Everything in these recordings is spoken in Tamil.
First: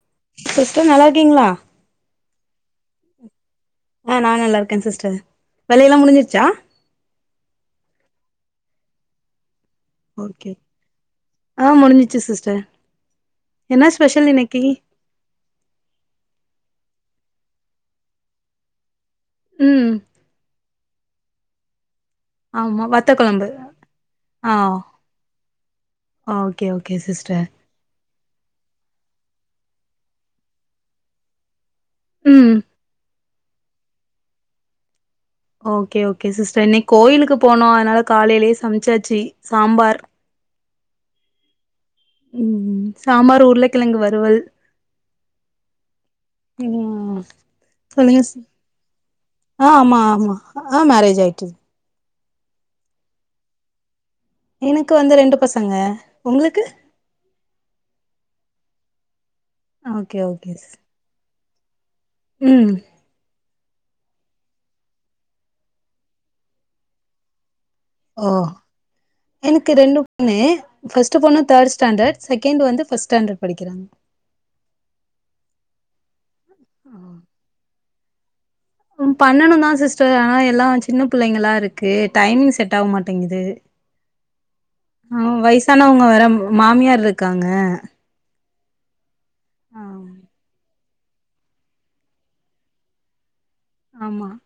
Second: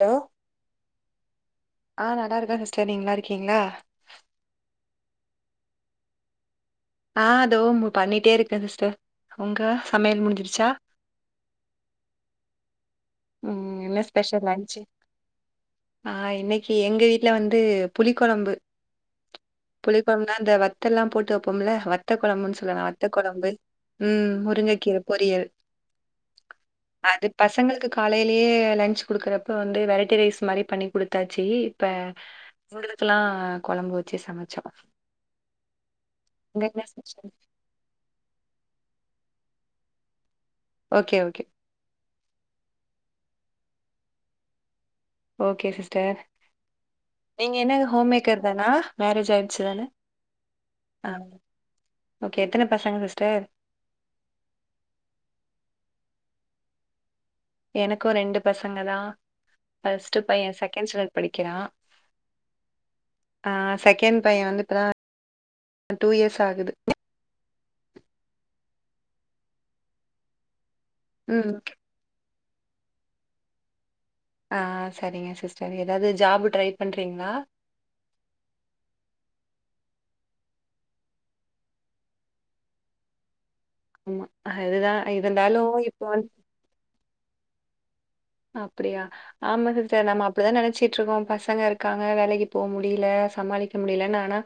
லோ சிஸ்டர் நால்லார்க்கீங்ளா ஆ நல்லா இருக்கே சிஸ்டர் நீங்க நல்லார்க்கீங்ளா ஆ நா நல்லார்க்கே சிஸ்டர் வேலையெல்லா முடிஞ்சிருச்சா ஆ இதோ உ பண்ணிட்டே இருக்கே சிஸ்டர் உங்க சமையல் ஓகே முடிஞ்சிருச்சா ஆ முடிஞ்சிச்சு சிஸ்டர் ம் என்னா என்ன ஸ்பெஷல் இன்னக்கி லன்ச்சு ஆ இன்னைக்கு எங்க வீட்ல வந்து புளி கொழம்பு ம் புளிக் கொழும்புனா அந்த வத்தல்லா போட்டு வப்போம்ல வ த்த கொழம்புன் சொல்லலா வத்த கொழம்பு ம் முருங்கக்கீர பொரியல் ஆ ஓகே ஓகே அது சிஸ்டர் பசங்களுக்கு காலையிலயே லன்ச் கொடுக்குறப்ப வந்து வெரைட்டி ரைஸ் மாரி பண்ணி் குடுத்தாச்சு இப்ப ம் [unintelligible] க்கெல்லா கொழம்பு வச்சு சமைச்சோ ஓகே ஓகே அங்க சிஸ்டர் என்ன இன்னைக் ஸ்பெஷல் கோயிலுக்கு போனோ அதனால காலைலே சம்ச்சாச்சு சாம்பார் ஓகே ஓகே ம் ம் சாம்பார் உருளைக்கிழங்கு வருவல் ஓகே சிஸ்டர் ம் நீங்க என்ன ஹோம் சொல்லுங்க சிஸ் மேக்கர் தானா மேரேஜ் ஆயிட்ச்சு ஆ தான ஆமா ஆமா ஆ மேரேஜ் ஆயிட்டு ஓகே எத்தன பசங்க சிஸ்டர் எனக்கு வந்து ரெண்டு பசங்க ஒங்ளுக்கு எனக்கு ரெண்டு பசங்க தா ஓகே ஃபர்ஸ்ட்டு பைய ஓகே சிஸ் செக்கேண்ட் ஸ்டாண்டர்ட் படிக்கிறா ம் ஆ செக்கேண்ட் பைய வந்து இப்பதா டூ இயர்ஸ் ஆகுது ஓ எனுக்கு ரெண்டு பண்ணு ஃபர்ஸ்ட்டு பொண்ணு ம் தேடு ஸ்டேண்டர் செக்கேண்ட் வந்து ஃபஸ் ஸாண்டர் பக்கிறாங்க அ சரிங்க சிஸ்டர் எதாது ஜாபுு ட்ரை பண்றீங்ளா பண்ணணுதா சிஸ்டர் ஆனா எல்லா சின்ன புள்ளைங்ளா இருக்கு டைமிங் செட் ஆவ்மாட்டேங்குது ஆமா அதுதா இருந்தாலு இப்ப வந் மாமியார்ருக்காங்க அப்புடியா ஆமா சிஸ்டர் நம்ம அப்படிதா நெனச்சிட்ருக்கோ பசங்க இருக்காங்க வேலைக்கு போ முடிய்ல சமாளிக் முடிய்லன் ஆமா. ஆனா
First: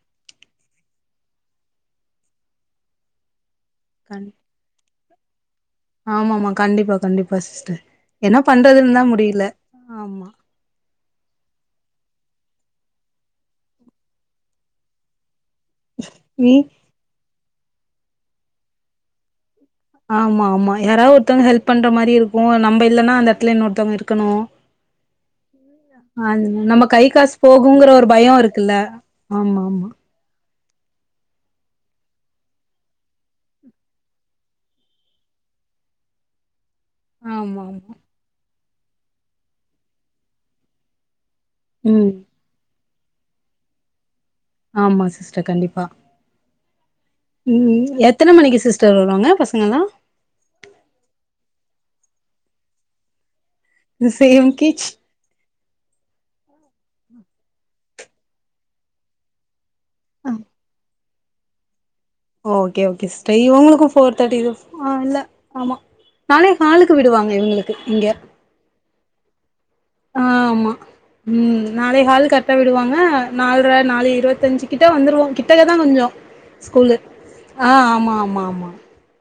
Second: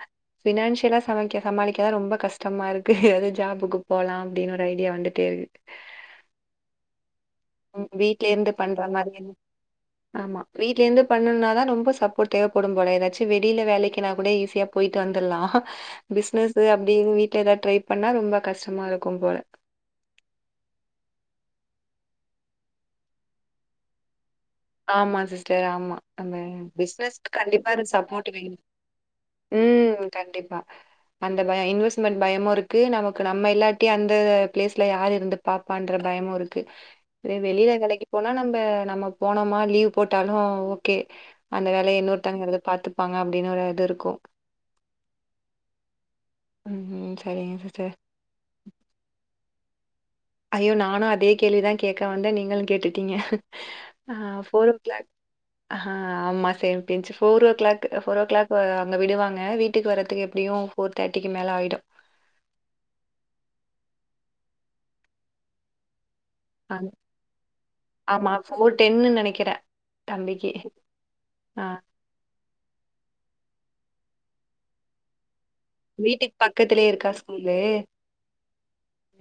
பபினான்ஷியலா சமைக்க சமாளிக்காதா ரொம்ப கஷ்ட்டமா இருக்கு எதாது ஜாபுக்கு போலா கண் அப்டின் ஒரு ஐடியா வந்துட்டேருக்கு ஆமாமா கண்டிப்பா கண்டிப்பா சிஸ்டர் வீட்ல என்னா இருந்து பண்றதுன்தா முடிய்ல ஆமா வீட்லேந்து பண்ணுன்னாதா ரொம்ப சப்போர்ட் தேவப்படும் போல எதாச்சு வெளில வேலைக்கினா கூட ஈஸ்யா போயிட்டு வந்துற்லா நீ பிஸ்னஸு அப்டின் வீட்ல எதா ட்ரை பண்ணா ரொம்ப கஸ்ட்டமா இருக்கும் போல ஆமா ஆமா யாராவ் ஒர்த்தங்க ஹெல்ப் பண்ற மாரி இருக்கு நம்ப இல்லனா அந்த எட்த்துல இன்னொர்த்தங்க இருக்கணு ஆமா சிஸ்டர் ஆமா அந்த நம்ம கை பிஸ்னஸ்க்கு காசு கண்டிப்பா ஒரு போகுங்கிற சப்போ்ட் பயம் வேண் இருக்குல்ல. ஆமாமா. ம் கண்டிப்பா அந்த பய இன்வெஸ்மெண்ட் பயமு இருக்கு நமக்கு நம்ம இல்லாட்டி அந்த ப்ளேஸ்ல யார் இருந்து பாப்பான்ற தயமு இருக்கு ரே வெளில ஆமாமா. வேலைக்கி போனா நம்ம நம்ம போனமா லீவ் போட்டாலு ஓகே அந்த வேலய ம். இன்னொருத்ங்க இருந்து பாத்துப்பாங்க அப்டின்னு ஒரு இது இருக்கு ஆமா சிஸ்டர் கண்டிப்பா ம் ம் சரிங்க சிஸ்டர். ம் எத்தன மணிக்கு சிஸ்டர் வருவாங்க பசங்கள்லா ஐயோ நானு அதே கேள்விதா கேக்க வந்த நீங்களு கேட்டுட்டீங்க அ சேம் ஃபோர் ஓ கேஜ் க்ளாக் ஹ ஆமா சேம் பின்ச்ஃபோர் o'clock four o'clock அங்க விடுவாங்க வீட் டுக் வரதுக் ஆ எப்டியு ஃபோர் தேட்டிக்கு மேலே ஆகிடு ஓகே ஓகே ஸ்ட இவ்ங்ளுக்கு ஃபோர் தேர்டிக் ஆ இல்ல ஆமா நாலே காலுக்கு விடுவாங்க இவ்ங்ளுக்கு இங்க ஃபோர் டன்னு நெனக்கிற அ ஆமா ம் நாலே ஹால் கட் ட் விடுவாங்க நாலுற நாலு இருவத்தஞ்சுகிட்ட வந்துருவோ டக தா கொஞ்சோ வீட்டுக்கு பக்கத்திலயே ஸ்கூலு இருக்கா ஸ்கூலு. அ ஆமா ஆமா ஆமா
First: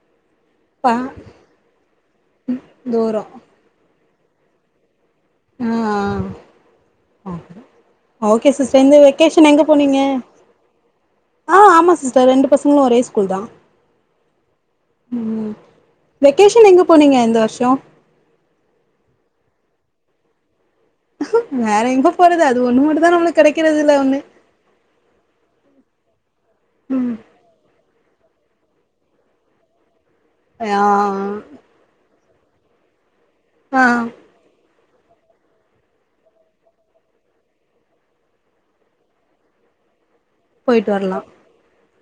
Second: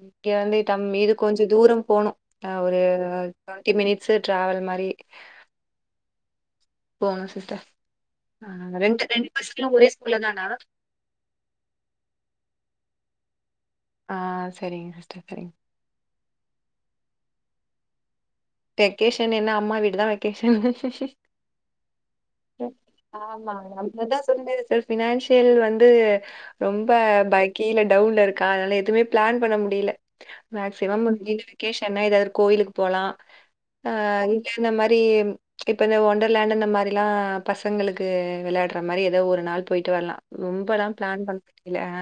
இங்க வந்துதம் பா இது கொஞ்ச தூரம் போணு அ ஒரு தூரோ டொன்டி மினிட்ஸு ட்ராவல் மாரி உ அ போணு சிஸ்டர் சிஸ்டர் இந்த ரெண்டு ரெண்டு வெக்கேஷன் எங்க பசங்களு ஒரே போனீங்க ஸ்கூல்ல தானா ஆ ஆம சிஸ்டர் ரெண்டு பசங்களு ஒரே ஸ்கூல் தா ஆ செரிங்க சிஸ்டர் செரி ம் வெக்கேஷன் எங்க போனீங்க எ இந்த வருஷோ வெக்கேஷன் என்ன அம்மா வீடு தா வெக்கேஷன் வேற எங்க போறது அது ஒண்ணு மட்டுந்தா நம்மளுக்கு கடைக்கிறது இல்ல ஒண்ணு ஃபினான்சியல் வந்து ரொம்ப ம் பய் கீலே டவுன்ல இருக்கா அதனால எதுவுமே பிளான் பண்ண முடியல ஆ மேக்சிமம் கீழே வெக்கேஷன்னா ஏதாவது கோயிலுக்கு போலா ஆ இந்த மாரி இப்ப இந்த ஒண்டர்லேண்ட் அந்த மாரி எல்லா பசங்களுக்கு விளையாடுற மாரி ஏதோ ஒரு நாள் போயிட்டு வரலா ரொம்ப எல்லா போயிட்டு வரலா பிளான் பண்ண முடியல ஆ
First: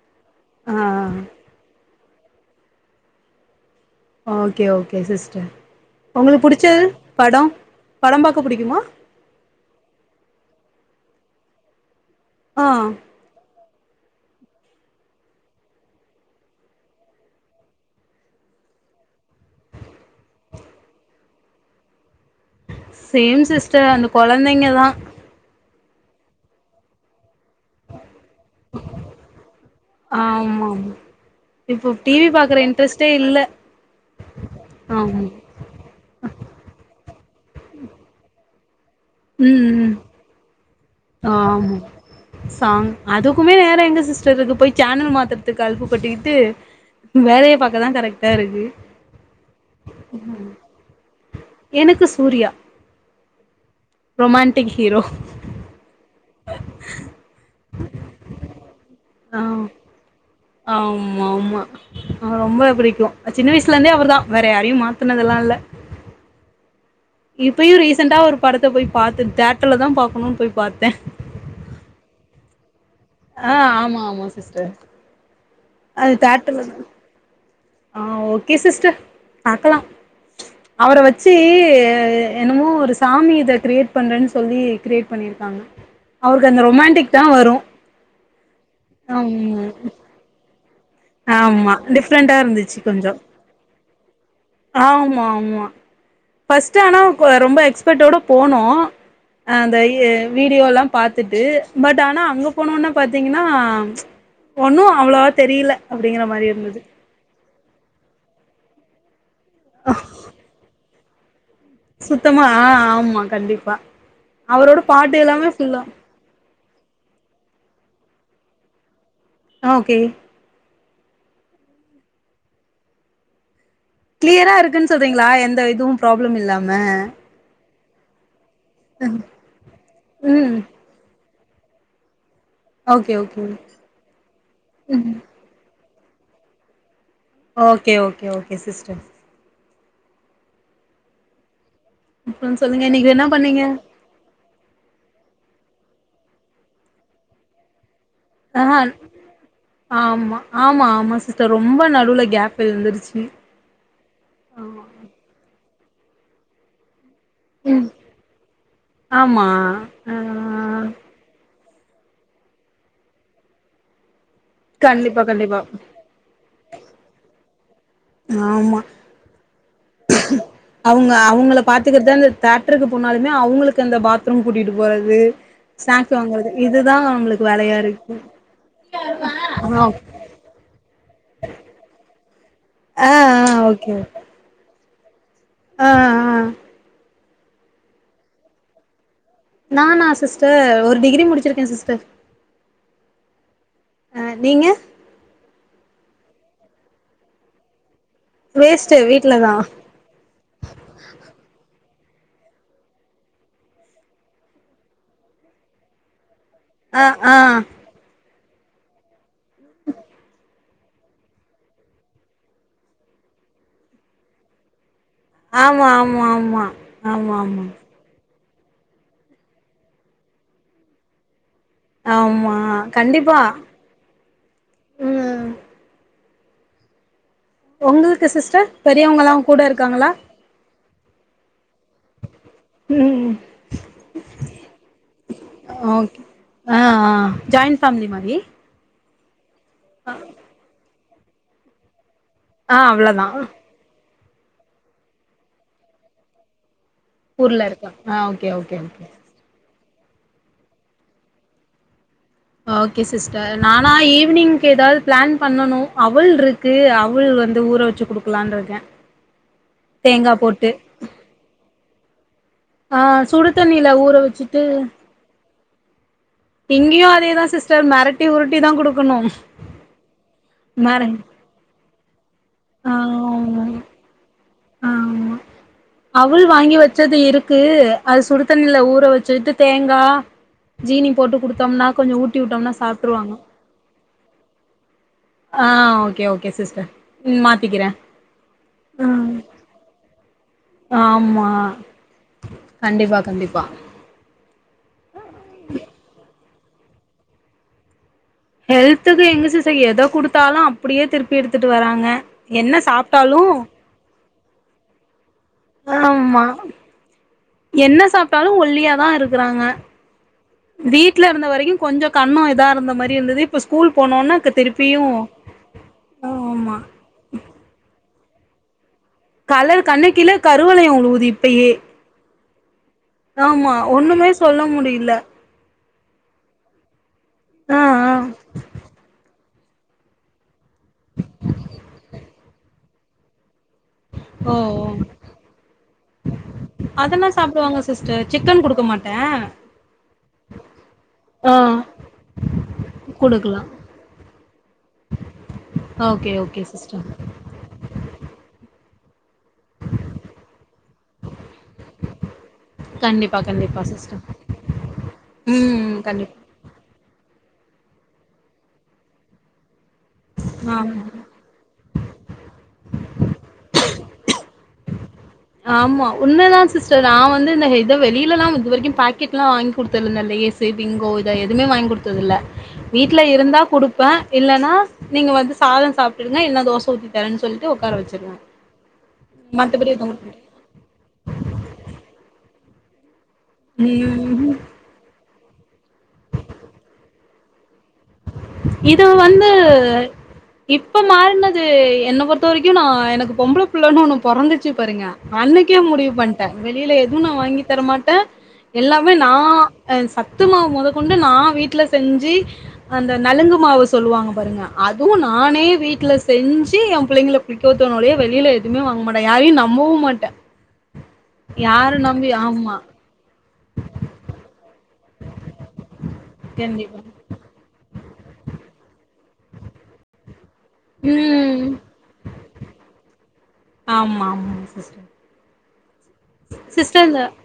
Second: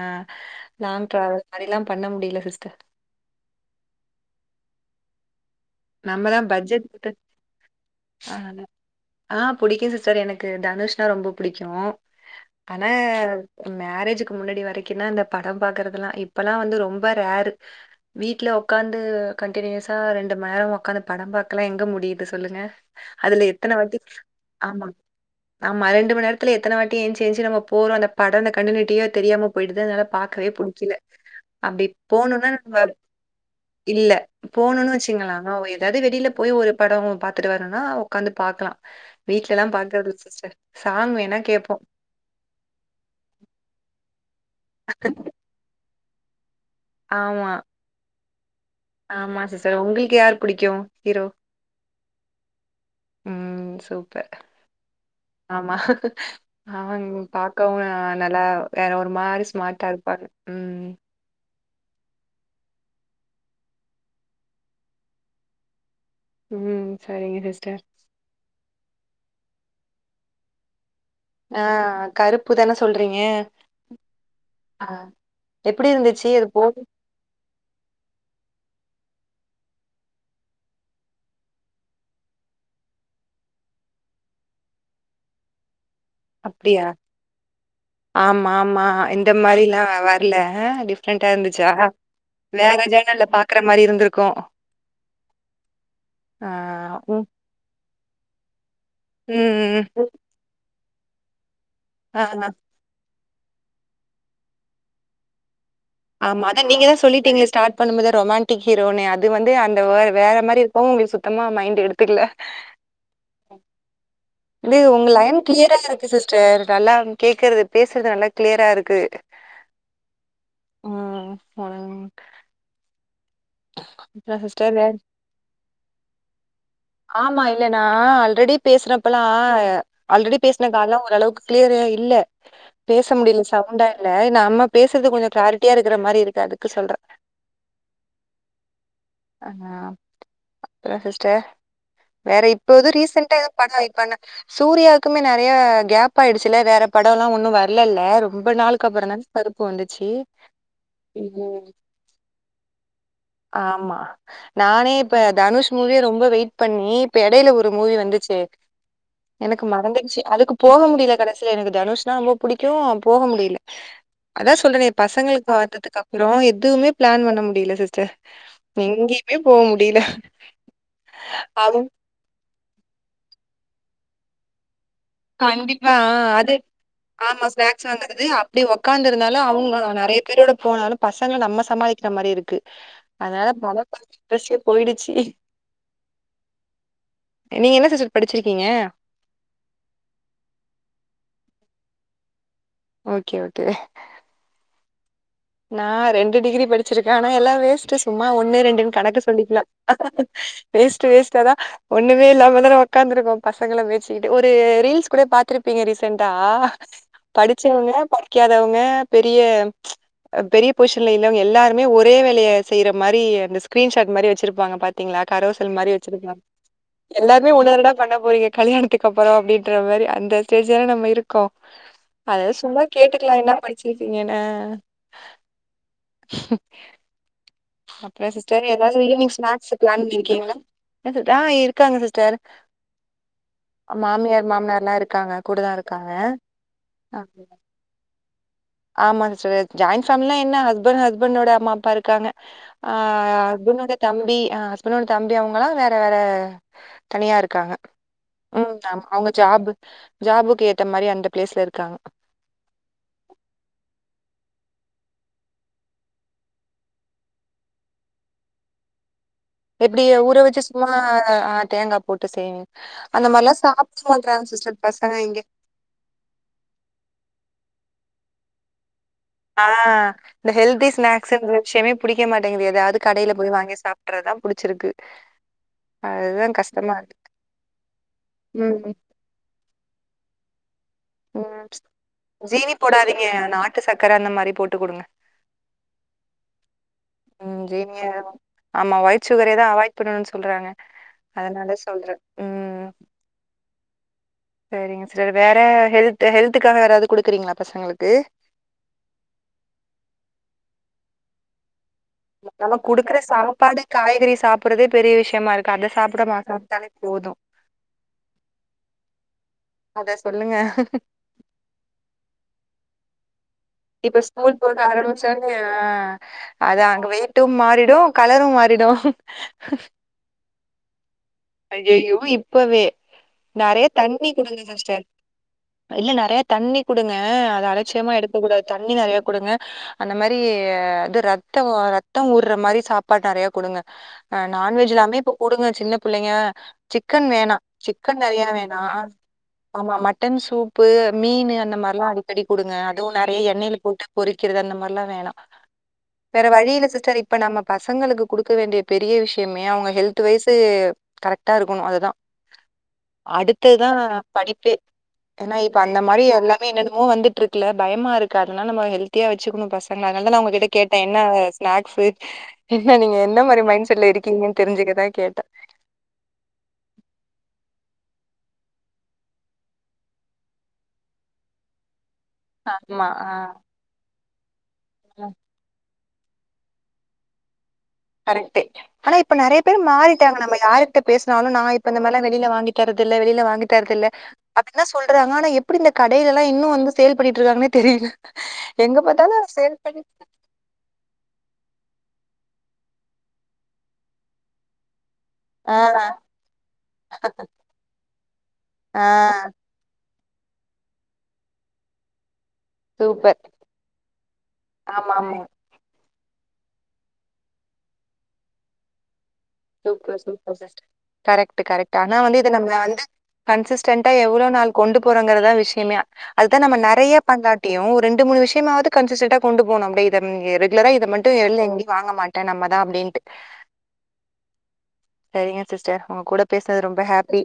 ஆ லாங் டிராவல் மாதிரிலா பண்ண முடியல சிஸ்டர் ஓக்கே ஓக்கே சிஸ்டர் நம்ம உங்களுக்கு தான் பிடிச்சது பட்ஜெட் போட்டு படம் படம் பாக்க பிடிக்குமா ஆ புடிக்கு சிஸ்டர் எனக்கு தனுஷ்னா ரொம்ப பிடிக்கு ஆ ஆனா மேரேஜுக்கு முன்னாடி வரைக்குன்தா இந்த படம் பாக்குறதெல்லா இப்பல்லா வந்து ரொம்ப ரேரு வீட்ல உட்காந்து கண்டினியூஸா ரெண்டு மணி நேரோ உக்காந்து படம் பாக்கலா எங்க முடியுது சொல்லுங்க சேம் அதுல எத்தன சிஸ்டர் வாட்டி அந்த கொழந்தைங்க ஆமா தா ஆமா ரெண்டு மணி நேரத்துல எத்தன வாட்டி எஞ்சு ஏஞ்சு நம்ம போற அந்த படம்ல கண்டினிட்டியா தெரியாம போயிடுது அதனால பாக்கவே ஆமா ஆமா புடிக்கல அப்படி இப்போ டிவி போணுனா பாக்குற இன்ட்ரெஸ்ட்டே இல்ல இல்ல போணுனா வெச் ஆமா ஆ ஏதாவது வெளியில போய் ஒரு படோ பாத்துட்டு வரனுன்னா உக்காந்து பாக்கலா வீட்டுலல்லா ம் ம் பாக்குறது இல்ல சிஸ்டர் சாங் வேணா ஆமா கேப்போம். சாங் அதுக்குமே நேர எங்க சிஸ்டர்க்கு போய் சேனல் மாத்துரதுக்கு அலுப்பு பட்டுக்கிட்டு ஆமா. வேலைய பாக்கதா கரெக்ட்டா இருக்கு ஆமா சிஸ்டர் உங்களுக்கு யார் பிடிக்கு ஹீரோ எனக்கு ம் சூப்பர். ரொமான்ட்டிக் ஹீரோ ஆமா ஆமாங்க பாக்கவு நல்லா வேற ஒரு மாரி ஸ்மார்ட்டா இருப்பாரு ஆம் ம்மாம்மா ஆமா அவ ரொம்ப பிடிக்கு சின்ன வயசுல இருருந்தே அவரு தா வேற யாரையு மாத்தனதுல்லா இல்ல ம் சரிங்க சிஸ்டர் ரீசன்ண்டா ஒரு படத்த போய் பாத்து தேட்டர்ல தா பாக்கணுனு போய் பாத்தே ஆ கருப்பு தானே சொல்றீங்க ஆ ஆமா சிஸ்டர் எப்படி இருந்துச்சு அது போகு ஆ ஓக்கே சிஸ்டர் பாக்கலா அவர வெச்சு என்னமோ ஒரு சாமி இத கிரியேட் பண்றேன்னு சொல்லி கிரியேட் பண்ணிருக்காங்க ஆ அப்படியா ஆமா ஆமா இந்த ஆமா மாரிலா வரல டிப் பிரன்டா இருந்துச்சா ஆமா டிஃப்ரெண்டா வேற இருந்துச்சு கொஞ்சோ ஜேனல்ல பாக்குற மாரி இருந்திருக்கு ஆமா ஆமா ஃபர்ஸ்ட்டு ஆனா ம். ரொம்ப எக்ஸ் அப்டேட்டோட போனோ அந்த ம். வீடியோல்லா பாத்துட்டு பட் ஆனா ஆ. அங்கே போனோன்னே பாத்தீங்கன்னா ஒன்னு அவ்வளவா தெரியல அப்படிங்கிற ஆமா மாரி அதா இருந்தது நீங்க தா சொல்லிட்டீங்களே ஸார்ட் பண்ணும் போதே ரொமாண்டிக் ஹீரோன்னு அது அது வந்து அந்த வே வேற மாதிரி இருக்கு உங்களுக்கு சுத்தமா மைண்ட் எடுத்துக்கல சுத்தமா ஆ ஆமா கண்டிப்பா இது அவரோட உங்க பாட்டு லைன் எல்லாமே கிளியரா ஃபுல்லா இருக்கு சிஸ் டர் ச நல்லா கேக்குரது பேசுறது நல்லா கிளியரா இருக்கு ஆ ஓகே ஆ [unintelligible] கிளியரா சிஸ்டர் வேற இருக்குன் சொல்றீங்களா எந்த இதுவு ப்ராப்ளம் இல்லாம ஆமா இல்லனா ஆல்ரெடி பேசுறப்பலா ஆல்ரெடி ம் பேசுன கால்லா ஓரளவுக்கு கிளியரே இல்ல ஓகே பேச முடியல ஓகே சவுண்டா இல்ல நம்ம பேசுறது கொஞ்சோ கிளாரிட் டியா இருக்குற மாரி இருக்கு அதுக்கு சொல்ற ஓகே ஓகே ஓகே சிஸ்டர்ஸ் ஆ அப்பறோ சிஸ்டர் வேற அப்றோ இப்ப சொல்லுங்க எது இன்னைக்கு என்ன ரீசண்டா எது பண்ணீங்க பண்ணவை பண்ண சூர்யாவுக்குமே நெறையா கேப் ஆயிடுச்சுல வேற படோல்லா ஒன்னு வரலல்ல ரொம்ப ஆஹா நாளுக்கப்பறோந்தான்ஸ் கருப்பு வந்துச்சி ஆமா ஆமா ஆமா சிஸ்டர் ரொம்ப நடுவுல கேப் விழுந்துருச்சு ஆமா நானே இப்ப தனுஷ் மூவியே ரொம்ப வெயிட் பண்ணி இப்ப எடையில ஒரு மூவி வந்துச்சே ஆமா எனக்கு ஆ மறந்துட்ச்சி அதுக்குப் போக முடியல கடைசில எனக்கு தனுஷ்னா ரொம்ப புடிக்கு போக முடியல அதா சொல்றனே கண்டிப்பா பசங்களுக்கு கண்டிப்பா வாத்ததுக்கப்பறோ எதுவுமே பிளான் பண்ண முடியல சிஸ் டர் ஆமா எங்கயுமே போக முடியலெ அவுங்க அவுங்கள பாத்துக்குறது அந்த தேட்ருக்கு போனாலுமே அவுங்களுக்கு அந்த பாத் த்ரூம் கூட்டிட்டு போறது கண்டிப்பா ஸ்நாக்ஸ் அது வாங்குறது இதுதா ஆமா நம்ளுக்கு வேலையா ஸ்நாக்ஸ் இருக்கு வாங்குறது அப்டி ஒக்காந்துருந்தாலு அவங்க ஆ நெறைய பீரோட போனாலு பசங்ள நம்ம சமாளிக்கிற மாரி இருக்கு ஆ அதனாலதா ஆ ஓகே போலப்பா இன்ட்ரெஸ்ட்டே போயிடுச்சி ஆ ஆ நீங்க என்ன சிஸ்டர் படிச்சிருக்கீங்க நானா சிஸ்டர் ஒரு டிகிரி முடிச்சிருக்கே சிஸ்டர் ஓகே ஓகே ஆ நீங்க நான் ரெண்டு டிகிரி படிச்சிருக்கே ஆனா எல்லா வேஸ்ட்டு சும்மா ஒண்ணு ரெண்டுன் வேஸ்ட்டு கணக்கு வீட்லதா சொல்லிக்கலா வேஸ்ட்டு வேஸ்ட்டு அதா ஒண்ணுமே இல்லாம தான ஒக்காந்துருக்கோ பசங்கள மேச்சிகிட்டு ஒரு ரீல்ஸ் கூடை பாத்துருப்பீங்க ரீசன்டா ஆ ஆ படிச்சவங்க படிக்காதவங்க பெரிய பெரிய பொசிஷன்ல இல்லவங்க எல்லாருமே ஒரே வேலைய செய்ற மாரி அந்த ஸ்கிரீன்ஷாட் மாரி வச்சிருப்பாங்க பாத்தீங்களா கரோசல் ஆமா மாரி ஆமா வச்சிருக்கலா ஆமா ஆமா எல்லாருமே ஆமா ஒன்னதானடா பண்ண போறீங்க கல்யாணத்துக்கப்பறோ அப்டின்ற மாரி அந்த ஸ்டேஜ்லதா நம்ம இருக் கோ அதா ஆமா சும்மா கேட்டுக்கலா கண்டிப்பா என்ன படிச்சிருக்கீங்கனு ஆ ம் உங்களுக்கு அப்றோ சிஸ்டர் ஏதாவது ஈவினிங் பெரியவங்கல்லா கூட ஸ்நாக்ஸு பிளான் இருக்காங்களா பண்ணிருக்கீங்களா ஆ இருக்காங்க சிஸ்டர் ம் மாமியார் மாமானார்லா இருக்காங்க கூடதா இருக்காங்க அ ஃபேம்லி மாறி ஆமா சிஸ்டர் ஜாயின் ஃபேமிலினா என்ன ஹஸ்பண் ஹஸ்பண்டோட அம்மா அப்பா இருக்காங்க ஆ எ ஹஸ்பனோட தம்பி அ ஹஸ்பனோட தம்பி அவங்கலா வேற வேற தனியா ஊர்ல இருக்காங்க இருக்கே ஆ ஓகே ம் ஓகே ஆமா ஓகே அவங்க ஜாபு ஜாபுக் ஏத்தமாரி அந்த பிளேஸ்ல இருக்காங்க ஓகே சிஸ்டர் நானா ஈவினிங்க் எதாவது பிளான் பண்ணனு அவுல்ருக் கு அவுல் வந்து ஊற வச்சி குடுக்கலான்ட்ருக்கே எப்டி ஊற வச்சு சும்மா ஆ தேங்கா போட்டு செய்வீங் ஆ அந்த சுடு மாரிலா தண்ணில சாப்ட ஊற மாட்றாங்க வச்சுட்டு சிஸ்டர் பசங்க இங்க இங்கியு அதேதா சிஸ்டர் மெரட்டி உருட்டி தா குடுக்கணு ஆ இந்த ஹெல்தி மெர ஸ்நாக்ஸ்ன்ற விஷயமே புடிக்க மாட்டிக்குது ஆ எதாவது கடையில போய் வாங்கி சாப்ட்றதுதா புடிச்சிருக்கு அவுல் அதுதான் வாங்கி கஷ்டமா வச்சது இருக்கு அது சுடுத்தண்ணில ம். ஊற வச்சுட்டு தேங்கா ஜீனி போட்டு ம். குடுத்தோம்னா கொஞ்சோ ஊட்டி விட்டோம்னா ஜீனி போடாதீங்க. சாப்ட்ருவாங்க நாட்டு சர்க்கரை அந்த மாரி போட்டு குடுங்க. ஆ ஓகே ஓகே சிஸ்டர் ஆ ம். மாத்திக்கிற ஜீனிய ம் பண்ணனு சொல்றாங்க ஆமா அதனால சொல்றேன். ம். கண்டிப்பா கண்டிப்பா சரிங்க சிஸ்டர் வேற ஹெல்த் ஹெல்த்துக்காக வேறாவது கொடுக்குறீங்களா பசங்களுக்கு ஹெல்த்துக்கு எங்க சிசர் எத குடுத்தாலு அப்டியே திருப்பி எடுத்துட்டு வராங்க நம்ம என்ன குடுக்குற சாப்ட்டாலு சாப்பாடு, காய்கறி சாப்பட்றதே பெரிய விஷயமா இருக்கு அத சாப்ட ஆமா சாப்ட்டாலே போது என்ன சாப்டாலு ஒல்லியாதா இருக்கறாங்க அத சொல்லுங்க. வீட் வீட்ல இருந்த வரைக்கு கொஞ்ச கன்னோ இதா இருந்த மாரி இருந்தது இப்ப ஸ்கூல் இப்ப போனோன க ஸ்கூல் போக திருப்பியு ஆரம்பிச்சோனே ஆ ஆமா அது அங்க வெயில் டு மாறிடு கலரு மாறிடு கலர் கண்ணுக்கீழ கருவளையம் உழுவுது இப்பயே ஐயோ இப்பவே ஆமா நெறைய தண்ணி ஒண்ணுமே சொல்ல குடுங்க சிஸ்டர் முடில இல்ல நெறையா தண்ணி கொடுங்க அது ஆ அலட்சியமா ஆ எடுக்க கூடாது தண்ணி நெறைய கொடுங்க அந்த மாரி அது ரத்தோ ரத்தோ ஊர்ற மாரி சாப்பாடு நெறைய கொடுங்க ஆ ஓ ஓ நான்வெஜ் எல்லாமே இப்ப போடுங்க சின்ன பிள்ளைங்க சிக்கன் அதெல்லா வேணா சாப்டுவாங்க சிக்கன் சிஸ்டர் நெறைய வேணா குடுக்க மாட்டே ஆமா மட்டன் சூப்பு ஆ மீனு அந்த மாரில்லா அடிக்கடி குடுங்க அதுவு நெறைய குடுக்கலா எண்ணெயில போட்டு பொறிக்கிறது அந்த மாரில்லா வேணா ஓகே வேற ஓகே வழியில்ல சிஸடர் சிஸ்டர் இப்ப நம்ம பசங்களுக்கு குடுக்க வேண்டிய பெரிய விஷயமே அவங்க ஹெல்த் வைஸு கரெக்டா இருக்கணு அது தா கண்டிப்பா கண்டிப்பா அடுத்ததுதா சிஸ்டர் படிப்பே ஏன்னா இப்ப ம் அந்த மாரி கண்டிப்பா எல்லாமே என்னன்னமோ வந்துட்டு இருக்குல பயமா இருக்கு அதனால நம்ம ஹெல்தியா வச்சுக்குனு பச அதனால தா உங்ககிட்ட கேட்ட ஆமா என்னவ நாக்ஸு என்ன நீங்க எந்த மாரி மைண்ட் செட்ல இருக்கீங்கன்னு தெரிஞ்சுக்கதா கேட்ட ஆமா உண்மதா சிஸ்டர் நா வந்து இந்த இந்த வெளியில லா இது வரைக்கு பாக்கெட்லா வாங்கி குடுத்தது இல்ல அந்த ஏசு பிங்கோ இத எதுமே வாங்கி குடுத்ததுல்ல ஆமா வீட்ல ஆ இருந்தா குடுப்ப இல்லன்னா நீங்க வந்து சாதம் சாப்டுங்க இல்ல தோச ஊத்திதரன் சொல்ட்டு உக்கார வச்சு கரெக்ட்டு ஆனா இப்ப நெறைய பேரு குடுக்க மாறிட்டாங்க மாட்டேன். நம்ம யாரு பேசனாலு நா இப்ப இந்தமேரிலா வெளியில வாங்கி தரதுல்ல வெளில வாங்கி தரதுல்ல ம். அப் என்ன சொல்றாங்க ஆனா எப்டி இந்த கடைலெல்லா இன்னு வந்து சேல்பண்ணிட்டு இருக்காங்கன்னே தெரில இது வந்து இப்ப மாறுனது என்ன பொறுத்த வரைக்கு நா எனக்கு பொம்பள புள்ளன்னு ஒன்னு பொறந்துச்சு பாருங்க ஆ அன்னைக்கே முடிவு பண்ட்ட வெளியில எதுவு நா வாங்கி தரமாட்ட ஆ எல்லாமே நா அ சத்துமாவு மொதகொண்டு நா வீட்ல செஞ்சு அந்த சூப்பர் நலங்கு மாவு சொல்லுவாங்க பாருங்க அதுவு ஆமா ஆமா நானே வீட்ல செஞ்சு எ புள்ளைகள குளிக்கோத்தனோலே வெளிய எதுமே வாங்க மாட்டா யாரையு நம் கரெக்ட்டு யார கரெக்ட்டு ஆனா நம்பி வந்து நம்ம ஆமா வந்து கன்சிஸ்டன்ட்டா எவ்ளோ நாள் கொண்டு போறாங்கறதா விஷ்யமே அதுதா நம்ம கண்டிப்பா நெறய பண்ணாட்டியு ஒர் ரெண்டு மூணு விஷ்யமாவுது கன்சிஸ்ட்டன்டா கொண்டு போணு அப்டே இத ரெகுலரா இத மட்டு வேல்ல ம் எங்கி வாங்க மாட்டே நம்மதா அப்டின்ட்டு ஆம்மா ஆம்மா சிஸ்டர் செரிங்க சிஸ்டர் உங்க கூட பேஸ்னது ரொம்ப சிஸ்டர் இந்த ஹாப்பி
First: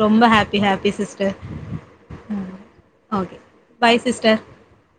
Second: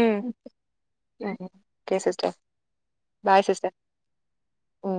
ம் ரொம்ப happy happy sister okay sister ம் okay bye sister bye sister ம்